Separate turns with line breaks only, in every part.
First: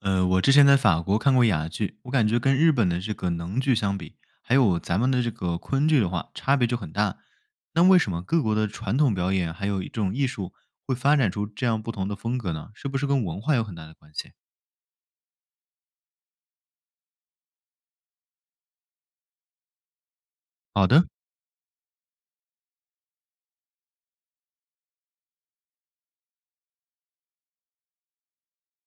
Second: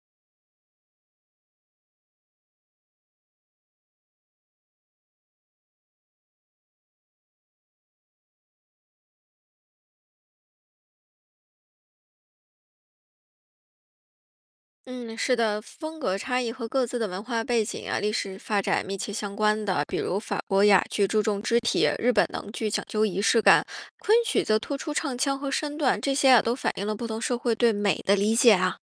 我之前在法国看过哑剧，我感觉跟日本的这个能剧相比，还有咱们的这个昆剧的话，差别就很大。那为什么各国的传统表演还有一种艺术会发展出这样不同的风格呢？是不是跟文化有很大的关系？
嗯，是的，风格差异和各自的文化背景啊、历史发展密切相关的。比如法国雅
好的。
剧注重肢体，日本能剧讲究仪式感，昆曲则突出唱腔和身段，这些啊都反映了不同社会对美的理解啊。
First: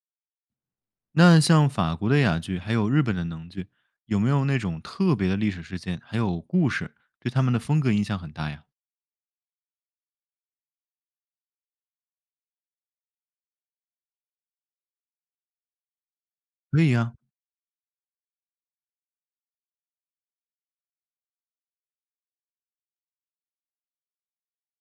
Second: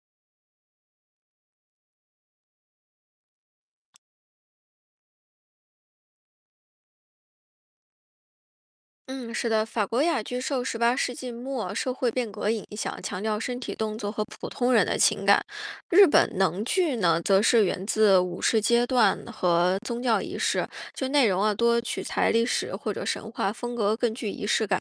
那像法国的哑剧，还有日本的能剧，有没有那种特别的历史事件，还有故事，对他们的风格影响很大呀？
嗯，是的，法国雅剧受18世纪末社会变革影响，强调身体动作和普通人的情感。日本能
可以
剧
呀。
呢，则是源自武士阶段和宗教仪式，就内容啊多取材历史或者神话，风格更具仪式感。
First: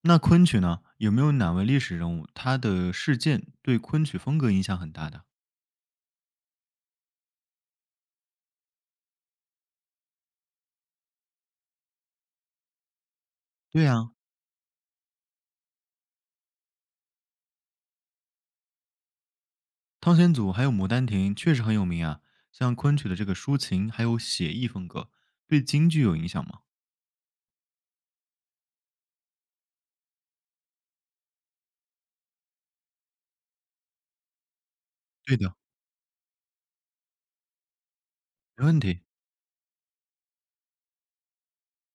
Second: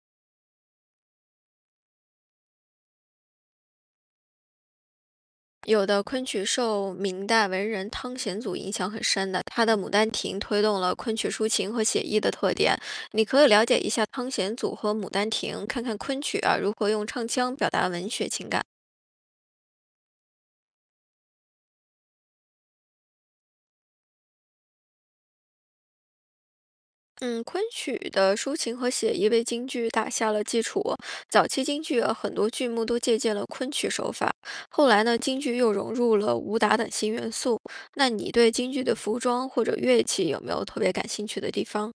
那昆曲呢？有没有哪位历史人物，他的事件对昆曲风格影响很大的？
有的昆曲受明代文人汤显祖影响很深的，他的《牡丹亭》推动了昆曲抒情和写意的特点。你可以了解
对
一下
呀、
汤显祖和《牡丹亭》，看看昆曲啊如何用唱腔表达文学情感。
汤显祖还有《牡丹亭》确实很有名啊，像昆曲的这个抒情还有写意风格，对京剧有影响吗？
嗯，昆曲的抒情和写意为京剧打下了基础。早期京剧啊很多剧目都借鉴了昆曲手法，后来呢，
对
京
的。
剧又融入了武打等新元素。那你对
没
京
问
剧的
题，
服装或者乐器有没有特别感兴趣的地方？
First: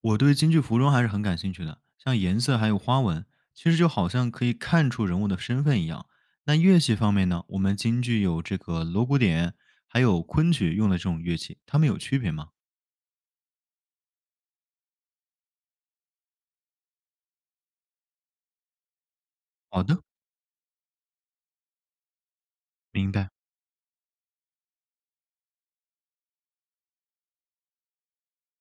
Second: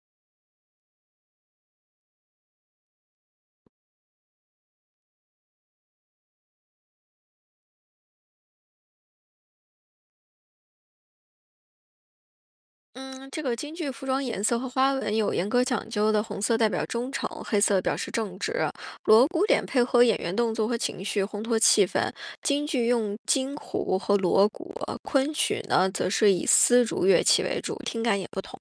我对京剧服装还是很感兴趣的，像颜色还有花纹，其实就好像可以看出人物的身份一样。那乐器方面呢，我们京剧有这个锣鼓点，还有昆曲用的这种乐器，它们有区别吗？
嗯，这个京剧服装颜色和花纹有严格讲究的，红色代表忠诚，黑色表示正直。锣鼓点配
好的，
合演员动作和情绪，烘托气氛。京剧
明
用
白。
金胡和锣鼓，昆曲呢则是以丝竹乐器为主，听感也不同。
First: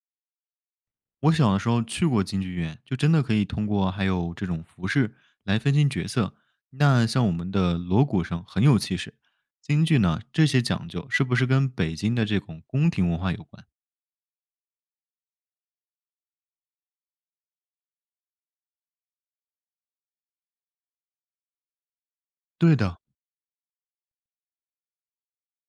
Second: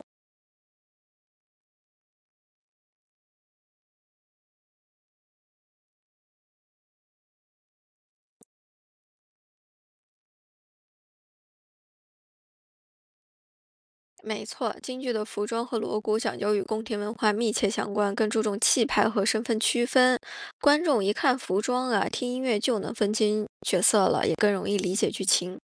我小的时候去过京剧院，就真的可以通过还有这种服饰来分清角色。那像我们的锣鼓声很有气势，京剧呢这些讲究是不是跟北京的这种宫廷文化有关？
没错，京剧的服装和锣鼓讲究与宫廷文化密切相关，更注重气派和身份区分。观众一看服装啊，听音乐
对
就能
的，
分清角色了，也更容易理解剧情。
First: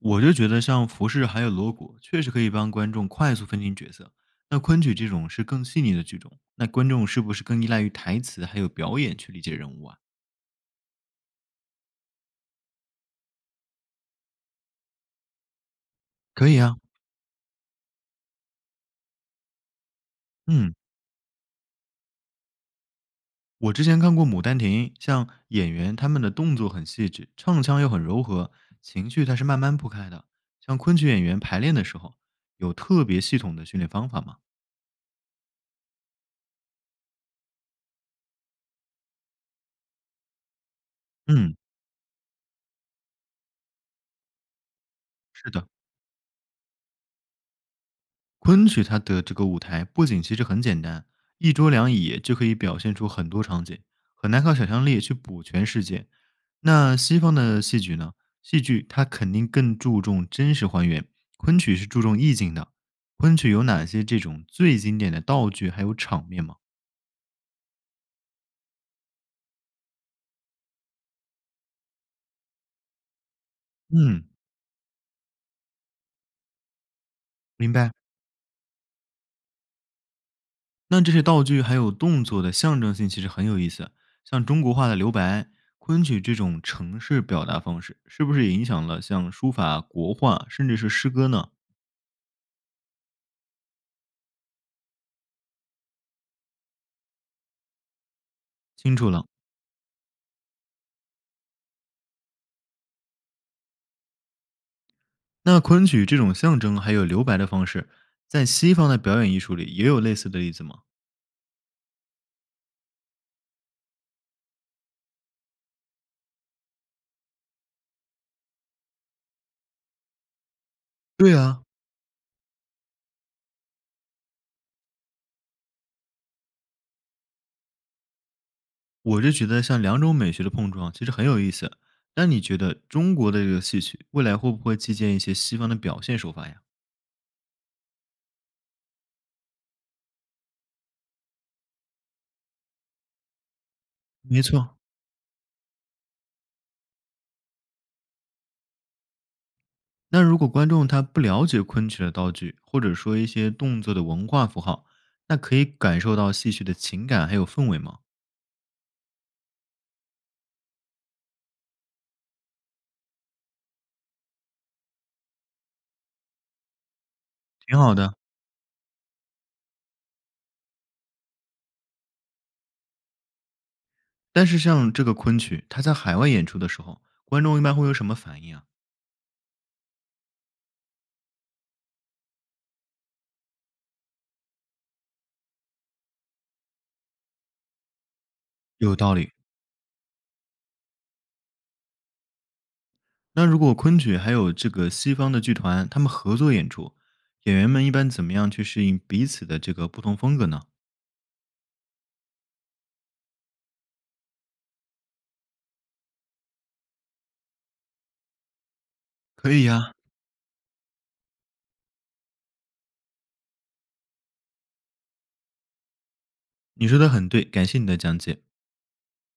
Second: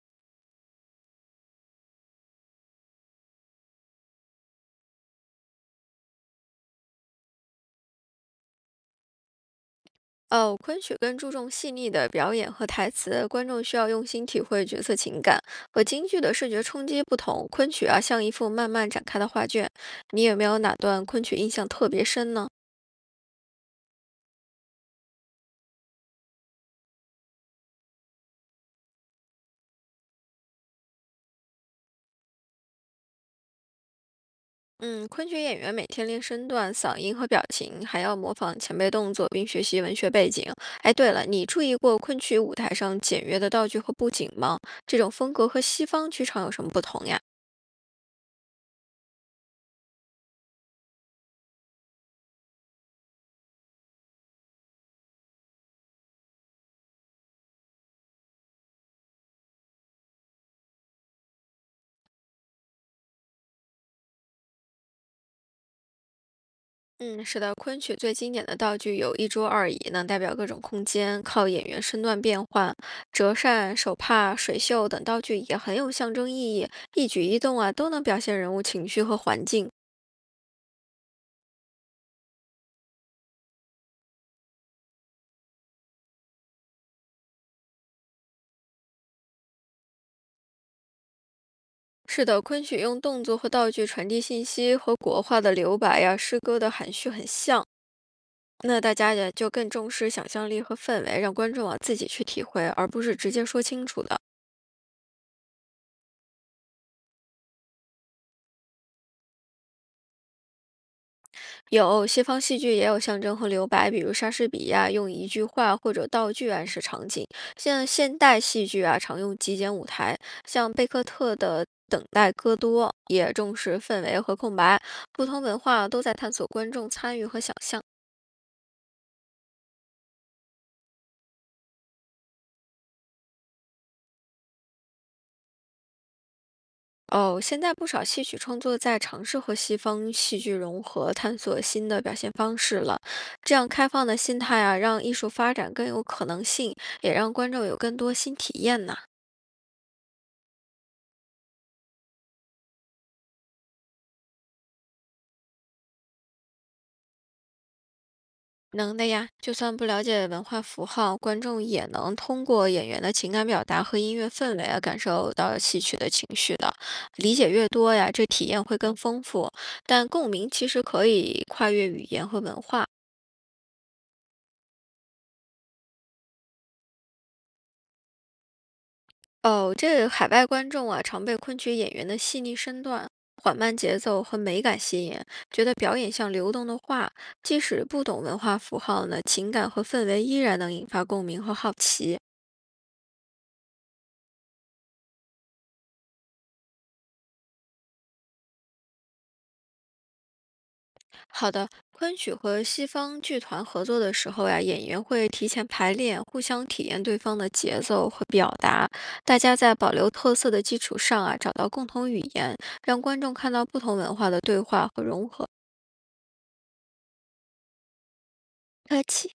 我就觉得像服饰还有锣鼓，确实可以帮观众快速分清角色。那昆曲这种是更细腻的剧种，那观众是不是更依赖于台词还有表演去理解人物啊？
哦，昆曲更注重细腻的表演和台词，观众需要用心体会角色情感。和京剧的视
可以
觉
啊。
冲击不同，昆曲啊像一幅慢慢展开的画卷。你有没有
嗯，
哪段昆曲印象特别深呢？
我之前看过《牡丹亭》，像演员他们的动作很细致，唱腔又很柔和，情绪它是慢慢铺开的。像昆曲演员排练的时候，有特别系统的训练方法吗？
嗯，昆曲演员每天练身段、嗓音和表情，还要模仿前辈动作，并学习文学背景。哎，对了，你
嗯，
注意过昆曲舞台上简约的道具和布景吗？这种风格
是
和
的。
西方剧场有什么不同呀？
昆曲它的这个舞台布景其实很简单，一桌两椅就可以表现出很多场景，很难靠想象力去补全世界。那西方的戏剧呢？戏剧它肯定更注重真实还原，昆曲是注重意境的。昆曲有哪些这种最经典的道具还有场面吗？
嗯，是的，昆曲最经典的道具有一桌二椅，能代表各种空间，靠演员身段变换、折扇、手
嗯，
帕、水袖等道具也很有象征意义，一举一动啊
明
都
白。
能表现人物情绪和环境。
那这些道具还有动作的象征性其实很有意思，像中国画的留白、昆曲这种程式表达方式，是不是也影响了像书法、国画，甚至是诗歌呢？
是的，昆曲用动作和道具传递信息，和国画的留白呀、诗歌的含蓄很像。那大
清楚
家
了，
也就更重视想象力和氛围，让观众啊自己去体会，而不是直接说清楚的。
那昆曲这种象征还有留白的方式，在西方的表演艺术里也有类似的例子吗？
有西方戏剧也有象征和留白，比如莎士比亚用一句话或者道具暗示场景。像现代戏剧啊，常用极简舞台，像贝克特
对
的
啊，
《等待戈多》也重视氛围和空白。不同文化都在探索观众参与和想象。
我就觉得像两种美学的碰撞其实很有意思。那你觉得中国的这个戏曲未来会不会借鉴一些西方的表现手法呀？
哦，现在不少戏曲创作在尝试和西方戏剧融合，探索新的表现方式了。这样开放的心
没
态啊，
错，
让艺术发展更有可能性，也让观众有更多新体验呢。
那如果观众他不了解昆曲的道具，或者说一些动作的文化符号，那可以感受到戏曲的情感还有氛围吗？
能的呀，就算不了解文化符号，观众也能通过演员的情感表达和音乐氛围啊，感受到戏曲的情绪的。理解越
挺好
多呀，
的。
这体验会更丰富。但共鸣其实可以跨越语言和文化。
但是像这个昆曲，它在海外演出的时候，观众一般会有什么反应啊？
哦，这海外观众啊，常被昆曲演员的细腻身段、缓慢节奏和美感吸引，觉得表演像流动的画，即使不懂文化符
有
号
道
呢，
理。
情感和氛围依然能引发共鸣和好奇。
那如果昆曲还有这个西方的剧团，他们合作演出，演员们一般怎么样去适应彼此的这个不同风格呢？
好的，昆曲和西方剧团合作的时候呀，演员会提前排练，互相体验对方的节奏和表达。大
可
家
以
在保
呀、
留特色的基础上啊，找到共同语言，让观众看到不同文化的对话和融合。
你说的很对，感谢你的讲解。
客气。